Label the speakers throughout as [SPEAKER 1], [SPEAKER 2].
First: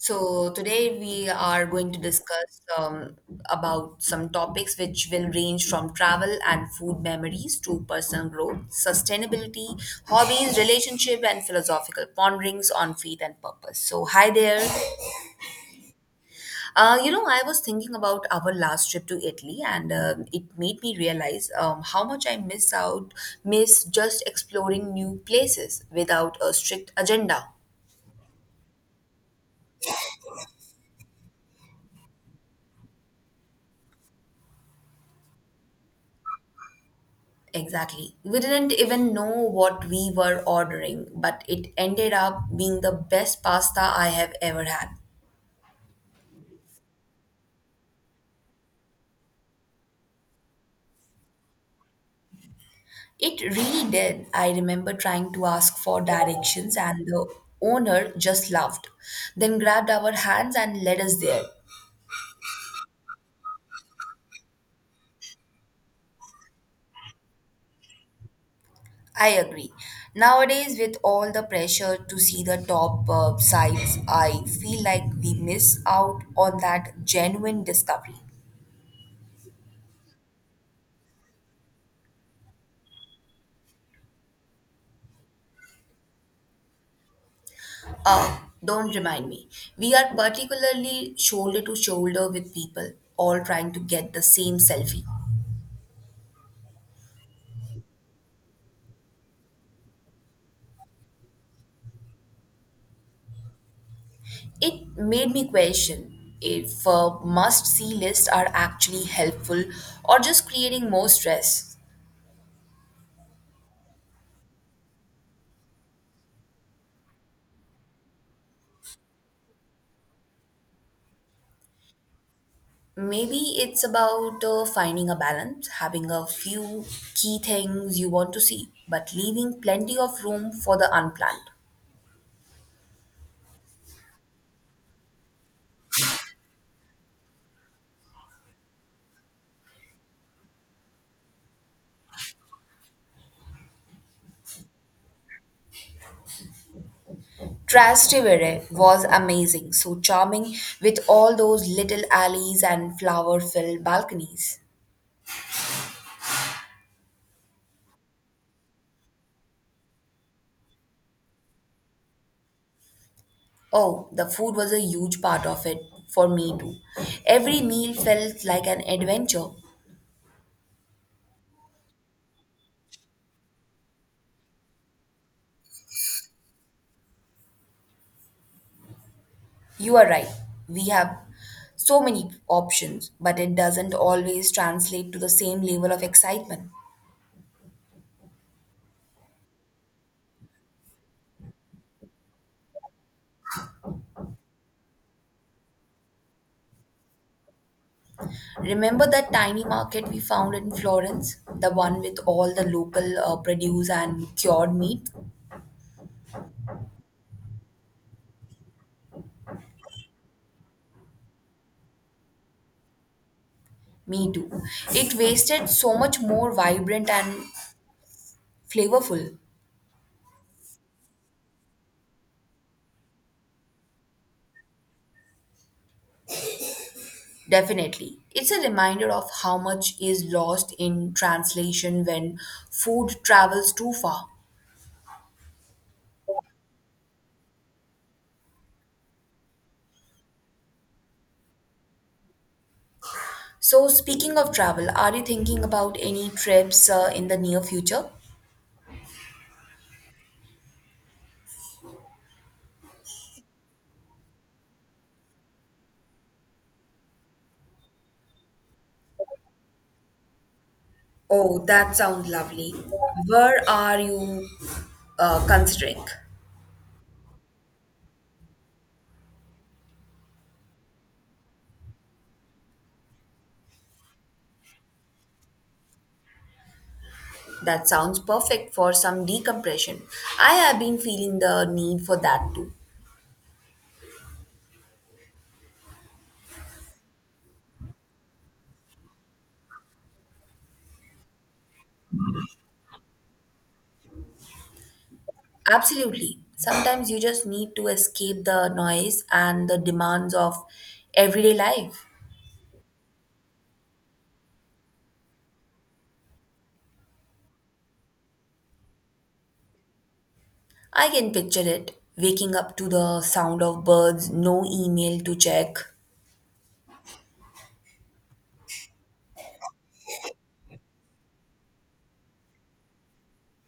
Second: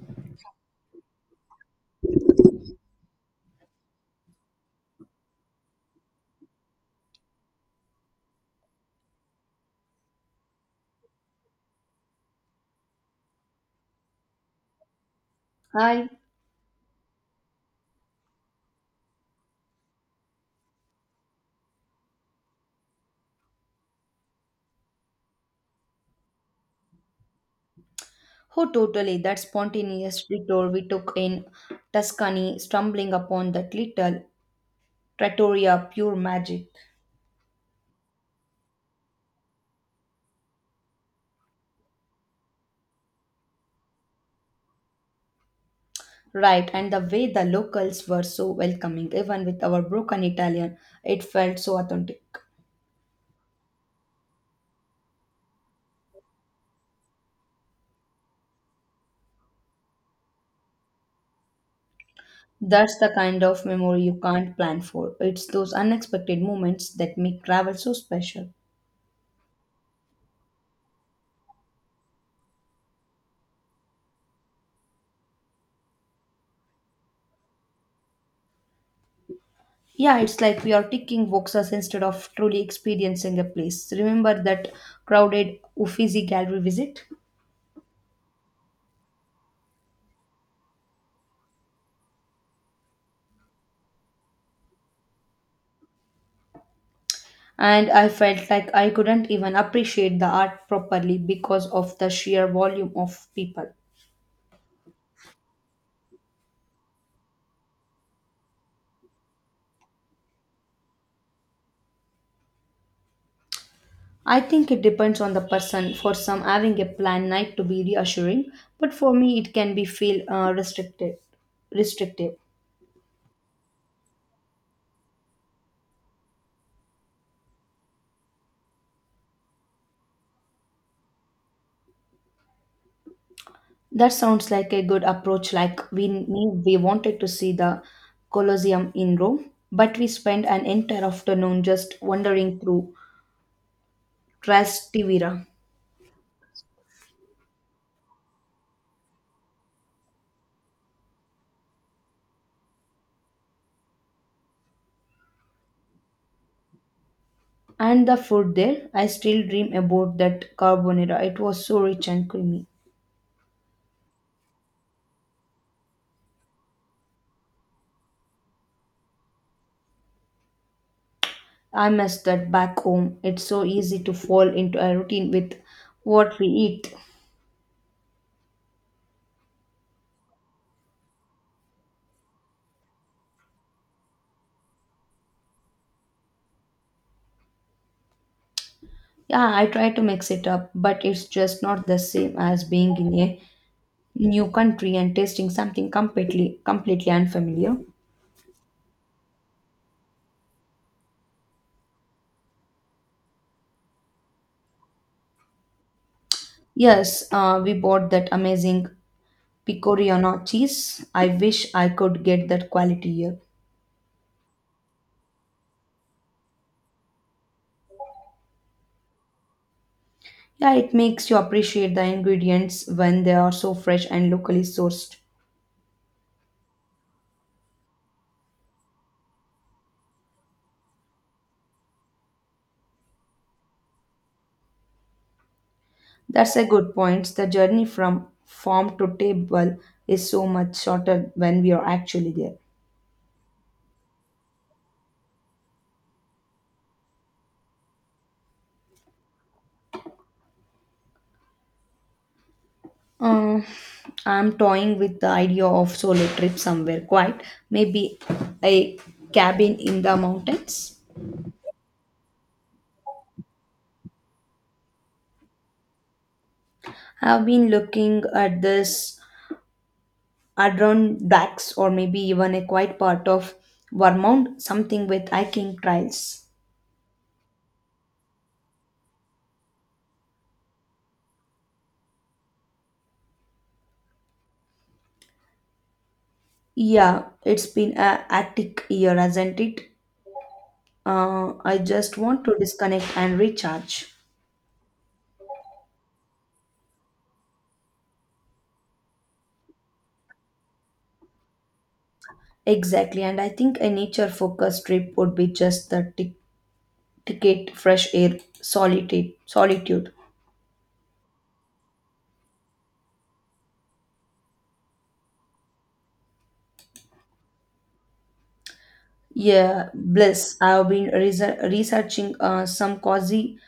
[SPEAKER 1] So today we are going to discuss about some topics which will range from travel and food memories to personal growth, sustainability, hobbies, relationship, and philosophical ponderings on faith and purpose. So hi there.
[SPEAKER 2] I.
[SPEAKER 1] You know, I was thinking about our last trip to Italy, and it made me realize how much miss just exploring new places without a strict agenda.
[SPEAKER 2] Oh, totally, that spontaneous detour we took in Tuscany, stumbling upon that little trattoria, pure magic.
[SPEAKER 1] Exactly. We didn't even know what we were ordering, but it ended up being the best pasta I have ever had.
[SPEAKER 2] Right, and the way the locals were so welcoming, even with our broken Italian, it felt so authentic.
[SPEAKER 1] It really did. I remember trying to ask for directions, and the owner just laughed, then grabbed our hands and led us there.
[SPEAKER 2] That's the kind of memory you can't plan for. It's those unexpected moments that make travel so special.
[SPEAKER 1] I agree. Nowadays, with all the pressure to see the top sites, I feel like we miss out on that genuine discovery.
[SPEAKER 2] Yeah, it's like we are ticking boxes instead of truly experiencing a place. Remember that crowded Uffizi gallery visit?
[SPEAKER 1] Oh, don't remind me. We are particularly shoulder to shoulder with people all trying to get the same selfie.
[SPEAKER 2] And I felt like I couldn't even appreciate the art properly because of the sheer volume of people.
[SPEAKER 1] It made me question if must see lists are actually helpful or just creating more stress.
[SPEAKER 2] I think it depends on the person. For some, having a planned night to be reassuring, but for me, it can be feel restricted. Restrictive.
[SPEAKER 1] Maybe it's about finding a balance, having a few key things you want to see, but leaving plenty of room for the unplanned.
[SPEAKER 2] That sounds like a good approach. Like we knew we wanted to see the Colosseum in Rome, but we spent an entire afternoon just wandering through Trastevere.
[SPEAKER 1] Trastevere was amazing, so charming with all those little alleys and flower filled balconies.
[SPEAKER 2] And the food there, I still dream about that carbonara. It was so rich and creamy.
[SPEAKER 1] Oh, the food was a huge part of it for me too. Every meal felt like an adventure.
[SPEAKER 2] I miss that back home. It's so easy to fall into a routine with what we eat.
[SPEAKER 1] You are right, we have so many options, but it doesn't always translate to the same level of excitement.
[SPEAKER 2] Yeah, I try to mix it up, but it's just not the same as being in a new country and tasting something completely unfamiliar.
[SPEAKER 1] Remember that tiny market we found in Florence? The one with all the local produce and cured meat?
[SPEAKER 2] Yes, we bought that amazing picoriana cheese. I wish I could get that quality here.
[SPEAKER 1] Me too. It wasted so much more vibrant and flavorful.
[SPEAKER 2] Yeah, it makes you appreciate the ingredients when they are so fresh and locally sourced.
[SPEAKER 1] Definitely. It's a reminder of how much is lost in translation when food travels too far.
[SPEAKER 2] That's a good point. The journey from farm to table is so much shorter when we are actually there.
[SPEAKER 1] So, speaking of travel, are you thinking about any trips in the near future?
[SPEAKER 2] Uh, I'm toying with the idea of solo trip somewhere quiet, maybe a cabin in the mountains.
[SPEAKER 1] Oh, that sounds lovely. Where are you considering?
[SPEAKER 2] I've been looking at this Adirondacks or maybe even a quiet part of Vermont, something with hiking trails.
[SPEAKER 1] That sounds perfect for some decompression. I have been feeling the need for that too.
[SPEAKER 2] Yeah, it's been a hectic year, hasn't it? I just want to disconnect and recharge.
[SPEAKER 1] Absolutely. Sometimes you just need to escape the noise and the demands of everyday life.
[SPEAKER 2] Exactly, and I think a nature-focused trip would be just the ticket, fresh air, solitude, solitude.
[SPEAKER 1] I can picture it waking up to the sound of birds, no email to check.
[SPEAKER 2] Yeah, bliss. I've been reser researching some cozy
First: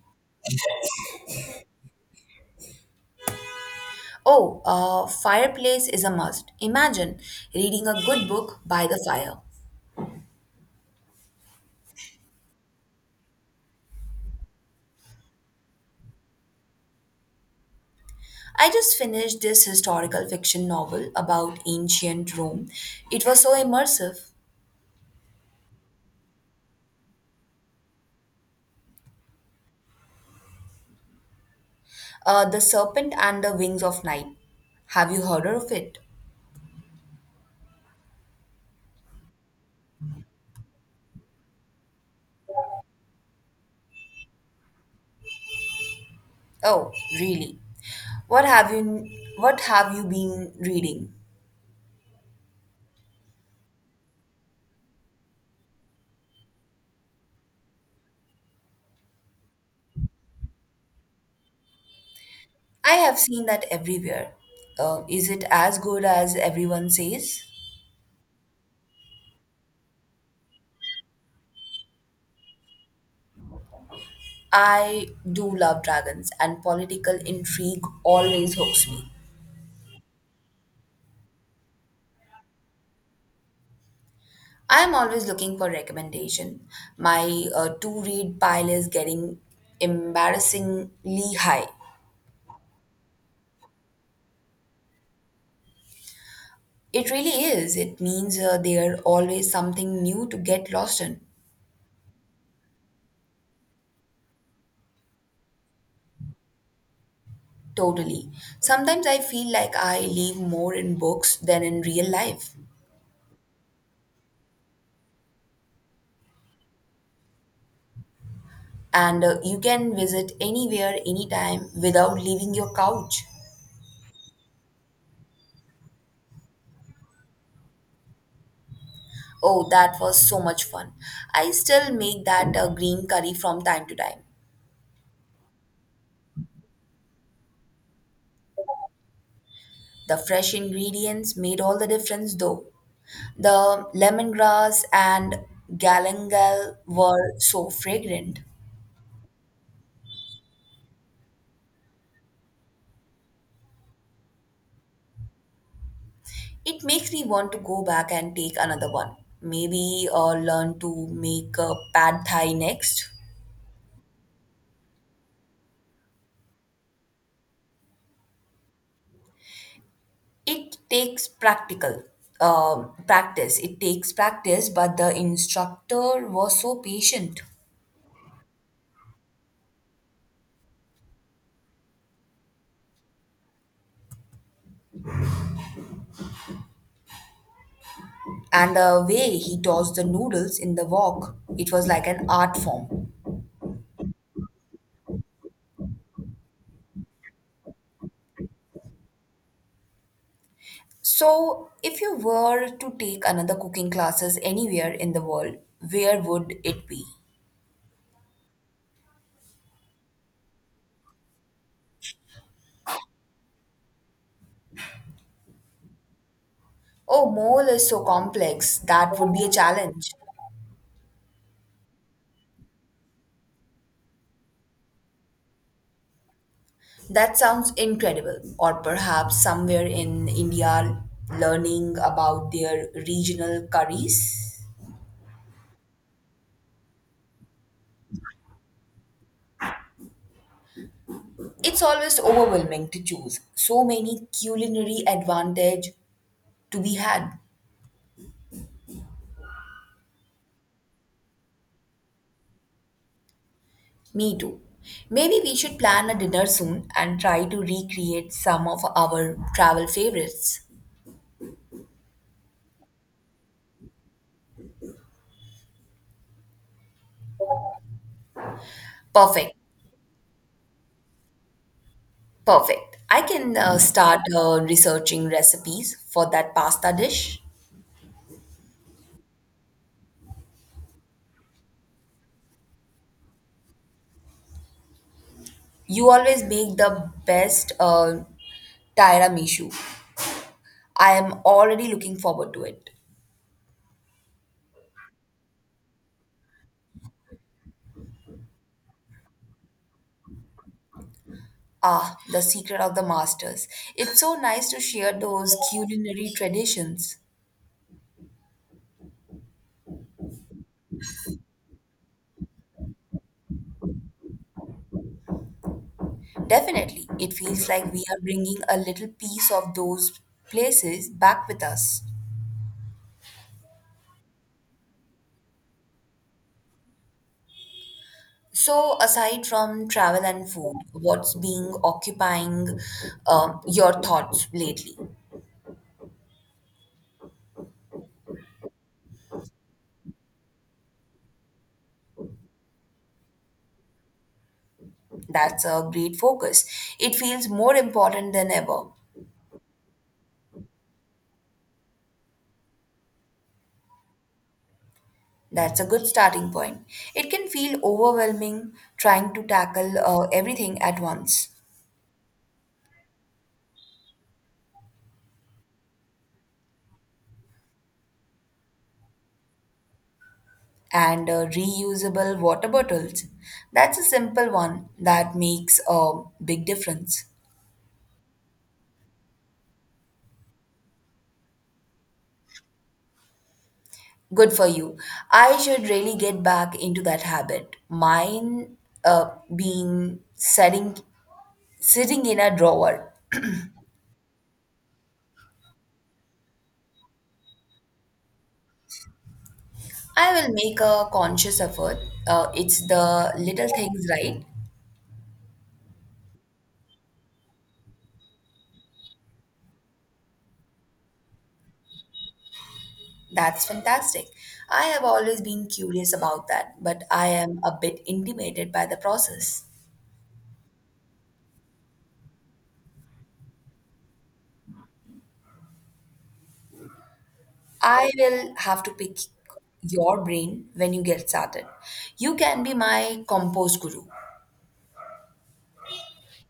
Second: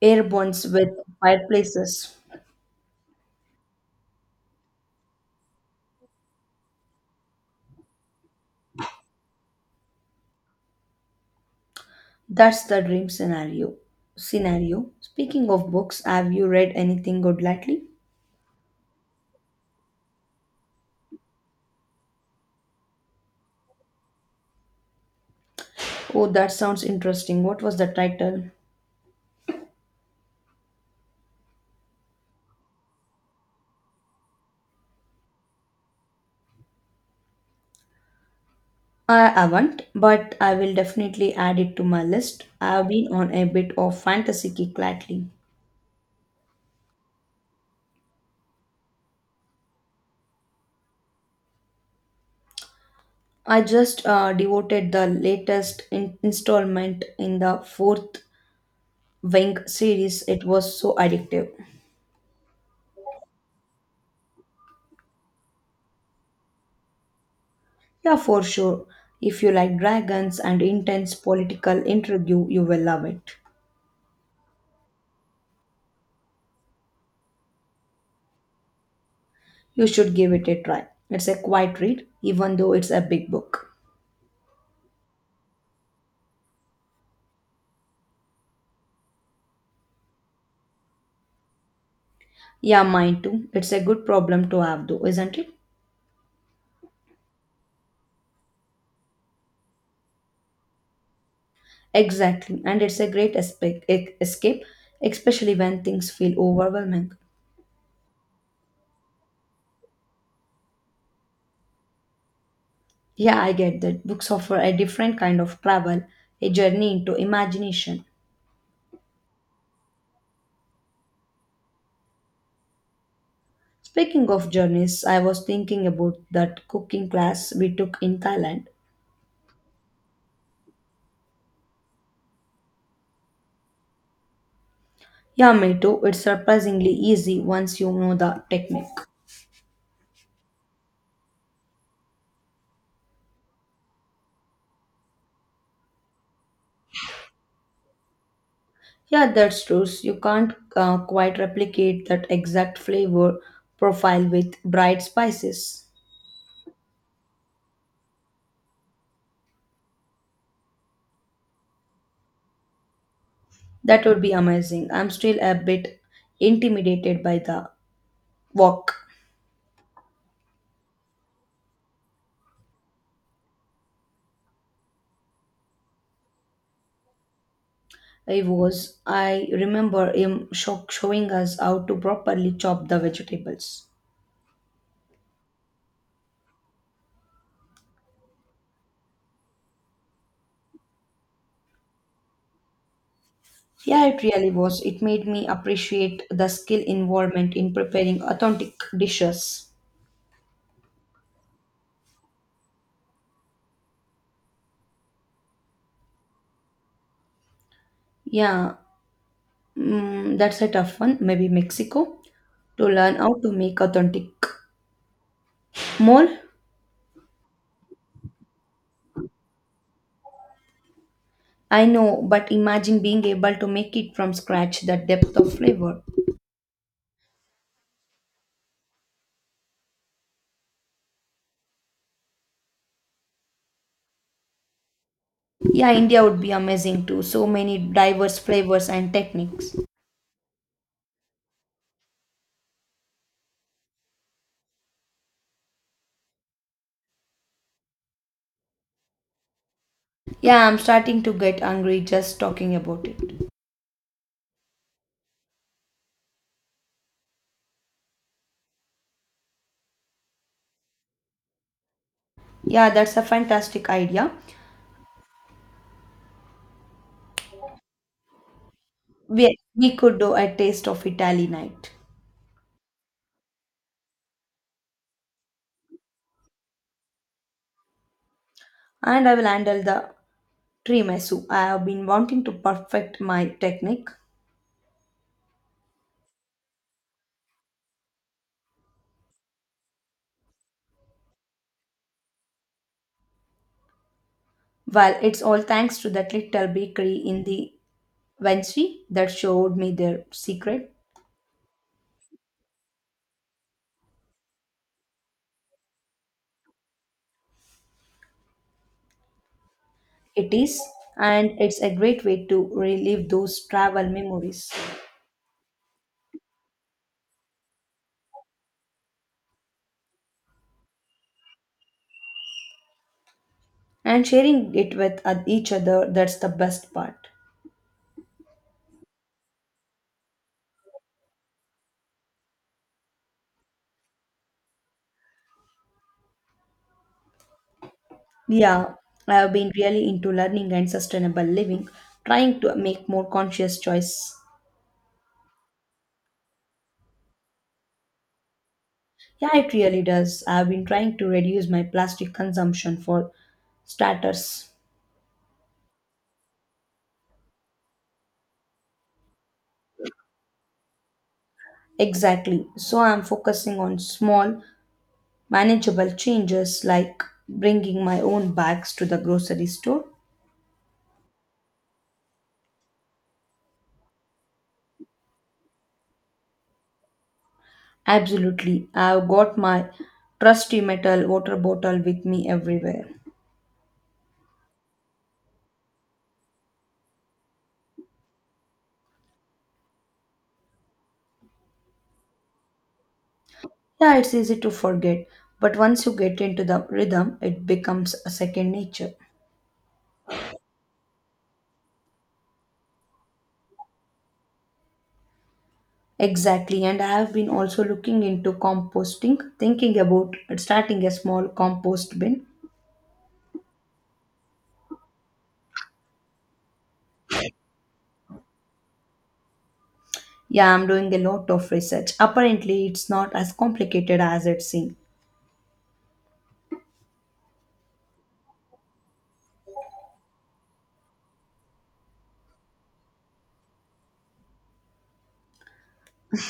[SPEAKER 2] air bonds with fireplaces.
[SPEAKER 1] Oh, a fireplace is a must. Imagine reading a good book by the fire.
[SPEAKER 2] That's the dream scenario. Scenario. Speaking of books, have you read anything good lately?
[SPEAKER 1] I just finished this historical fiction novel about ancient Rome. It was so immersive.
[SPEAKER 2] Oh, that sounds interesting. What was the title?
[SPEAKER 1] The Serpent and the Wings of Night. Have you heard of it?
[SPEAKER 2] I haven't, but I will definitely add it to my list. I have been on a bit of fantasy kick lately.
[SPEAKER 1] Oh, really? What have you what have you been reading?
[SPEAKER 2] I just devoted the latest installment in the fourth Wing series. It was so addictive.
[SPEAKER 1] I have seen that everywhere. Is it as good as everyone says?
[SPEAKER 2] Yeah, for sure. If you like dragons and intense political intrigue, you will love it.
[SPEAKER 1] I do love dragons and political intrigue always hooks me.
[SPEAKER 2] You should give it a try. It's a quiet read, even though it's a big book.
[SPEAKER 1] I am always looking for recommendation. My to-read pile is getting embarrassingly high.
[SPEAKER 2] Yeah, mine too. It's a good problem to have, though, isn't it?
[SPEAKER 1] It really is. It means there always something new to get lost in.
[SPEAKER 2] Exactly, and it's a great escape, especially when things feel overwhelming.
[SPEAKER 1] Totally. Sometimes I feel like I live more in books than in real life.
[SPEAKER 2] Yeah, I get that. Books offer a different kind of travel, a journey into imagination.
[SPEAKER 1] And you can visit anywhere, anytime without leaving your couch.
[SPEAKER 2] Speaking of journeys, I was thinking about that cooking class we took in Thailand.
[SPEAKER 1] Oh, that was so much fun. I still make that green curry from time to time.
[SPEAKER 2] Yeah, me too. It's surprisingly easy once you know the technique.
[SPEAKER 1] The fresh ingredients made all the difference though. The lemongrass and galangal were so fragrant.
[SPEAKER 2] Yeah, that's true. You can't quite replicate that exact flavor profile with bright spices.
[SPEAKER 1] It makes me want to go back and take another one. Maybe learn to make a pad thai next.
[SPEAKER 2] That would be amazing. I'm still a bit intimidated by the wok.
[SPEAKER 1] It takes practical Practice. It takes practice, but the instructor was so patient.
[SPEAKER 2] I was. I remember him showing us how to properly chop the vegetables.
[SPEAKER 1] And the way he tossed the noodles in the wok, it was like an art form.
[SPEAKER 2] Yeah, it really was. It made me appreciate the skill involvement in preparing authentic dishes.
[SPEAKER 1] So, if you were to take another cooking classes anywhere in the world, where would it be?
[SPEAKER 2] Yeah, mm, that's a tough one. Maybe Mexico to learn how to make authentic mole.
[SPEAKER 1] Oh, mole is so complex. That would be a challenge.
[SPEAKER 2] I know, but imagine being able to make it from scratch, the depth of flavor.
[SPEAKER 1] That sounds incredible. Or perhaps somewhere in India learning about their regional curries.
[SPEAKER 2] Yeah, India would be amazing too. So many diverse flavors and techniques.
[SPEAKER 1] It's always overwhelming to choose. So many culinary advantage to be had.
[SPEAKER 2] Yeah, I'm starting to get hungry just talking about it.
[SPEAKER 1] Me too. Maybe we should plan a dinner soon and try to recreate some of our travel favorites.
[SPEAKER 2] Yeah, that's a fantastic idea.
[SPEAKER 1] Perfect.
[SPEAKER 2] We could do a taste of Italy night.
[SPEAKER 1] Perfect. I can start researching recipes for that pasta dish.
[SPEAKER 2] And I will handle the tiramisu. I have been wanting to perfect my technique.
[SPEAKER 1] You always make the best tiramisu. I am already looking forward to it.
[SPEAKER 2] Well, it's all thanks to that little bakery in the Vinci that showed me their secret.
[SPEAKER 1] Ah, the secret of the masters. It's so nice to share those culinary traditions.
[SPEAKER 2] It is, and it's a great way to relive those travel memories.
[SPEAKER 1] Definitely, it feels like we are bringing a little piece of those places back with us.
[SPEAKER 2] And sharing it with each other, that's the best part.
[SPEAKER 1] So, aside from travel and food, what's being occupying your thoughts lately?
[SPEAKER 2] Yeah, I have been really into learning and sustainable living, trying to make more conscious choice.
[SPEAKER 1] That's a great focus. It feels more important than ever.
[SPEAKER 2] Yeah, it really does. I have been trying to reduce my plastic consumption for starters.
[SPEAKER 1] That's a good starting point. It can feel overwhelming trying to tackle everything at once.
[SPEAKER 2] Exactly, so I'm focusing on small manageable changes, like bringing my own bags to the grocery store.
[SPEAKER 1] And reusable water bottles. That's a simple one that makes a big difference.
[SPEAKER 2] Absolutely, I've got my trusty metal water bottle with me everywhere.
[SPEAKER 1] Good for you. I should really get back into that habit. Mine being sitting in a drawer.
[SPEAKER 2] Yeah, it's easy to forget, but once you get into the rhythm, it becomes a second nature.
[SPEAKER 1] I will make a conscious effort. It's the little things, right?
[SPEAKER 2] Exactly, and I have been also looking into composting, thinking about starting a small compost bin.
[SPEAKER 1] That's fantastic. I have always been curious about that, but I am a bit intimidated by the process.
[SPEAKER 2] Yeah, I'm doing a lot of research. Apparently, it's not as complicated as it seems.
[SPEAKER 1] I will have to pick your brain when you get started. You can be my compost guru.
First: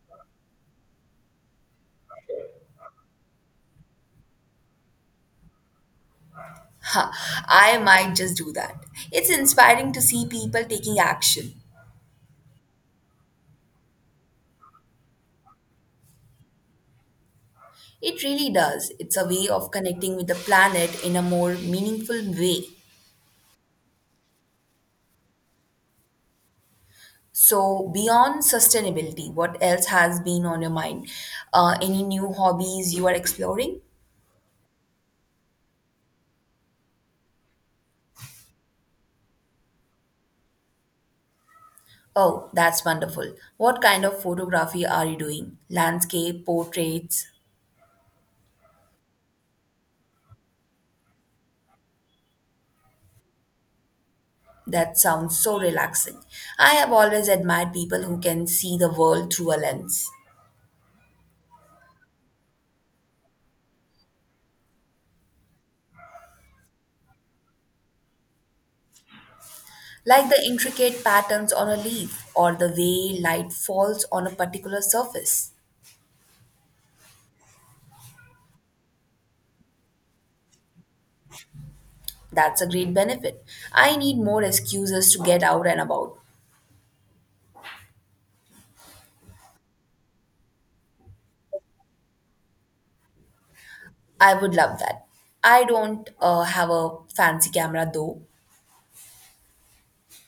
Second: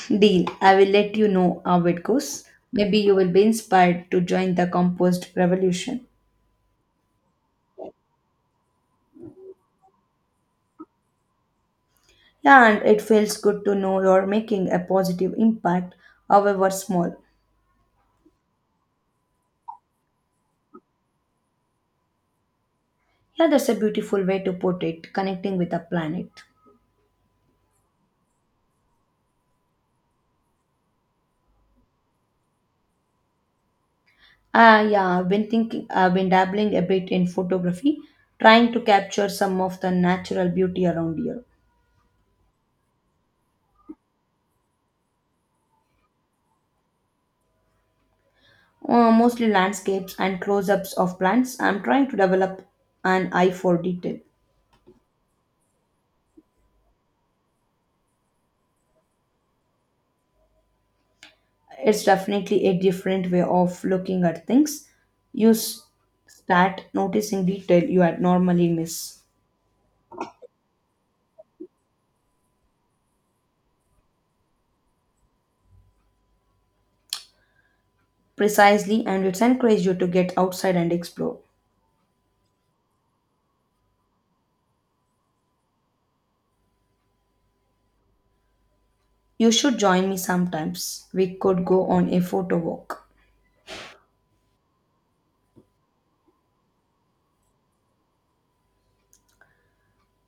[SPEAKER 2] Deal, I will let you know how it goes. Maybe you will be inspired to join the compost revolution.
[SPEAKER 1] Ha, I might just do that. It's inspiring to see people taking action.
[SPEAKER 2] Yeah, and it feels good to know you're making a positive impact, however small.
[SPEAKER 1] It really does. It's a way of connecting with the planet in a more meaningful way.
[SPEAKER 2] Yeah, that's a beautiful way to put it, connecting with the planet.
[SPEAKER 1] So, beyond sustainability, what else has been on your mind? Any new hobbies you are exploring?
[SPEAKER 2] Yeah, I've been dabbling a bit in photography, trying to capture some of the natural beauty around here.
[SPEAKER 1] Oh, that's wonderful. What kind of photography are you doing? Landscape, portraits?
[SPEAKER 2] Mostly landscapes and close ups of plants. I'm trying to develop an eye for detail.
[SPEAKER 1] That sounds so relaxing. I have always admired people who can see the world through a lens,
[SPEAKER 2] It's definitely a different way of looking at things. You s- start noticing detail you had normally miss.
[SPEAKER 1] like the intricate patterns on a leaf or the way light falls on a particular surface.
[SPEAKER 2] Precisely, and it encourages you to get outside and explore.
[SPEAKER 1] That's a great benefit. I need more excuses to get out and about.
[SPEAKER 2] You should join me sometimes. We could go on a photo walk.
[SPEAKER 1] I would love that. I don't have a fancy camera though.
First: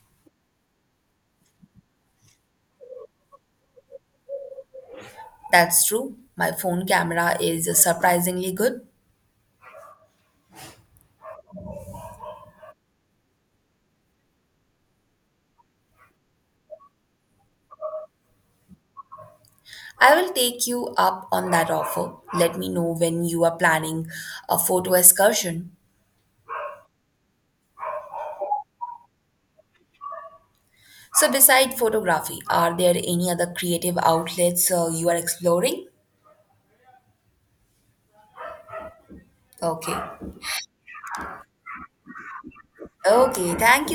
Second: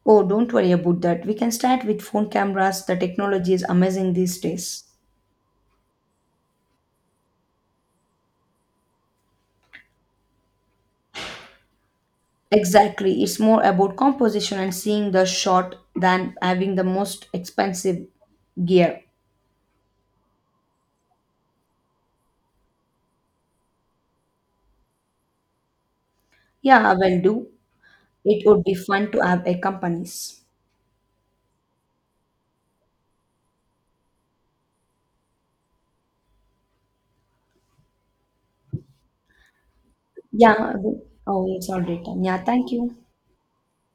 [SPEAKER 2] Oh, don't worry about that. We can start with phone cameras. The technology is amazing these days.
[SPEAKER 1] That's true. My phone camera is surprisingly good.
[SPEAKER 2] Exactly. It's more about composition and seeing the shot than having the most expensive gear.
[SPEAKER 1] I will take you up on that offer. Let me know when you are planning a photo excursion.
[SPEAKER 2] Yeah, I will do. It would be fun to have a companies.
[SPEAKER 1] So, beside photography, are there any other creative outlets you are exploring? Okay.
[SPEAKER 2] Yeah. I will- Oh, it's already done. Yeah, thank you.
[SPEAKER 1] Okay. Thank you.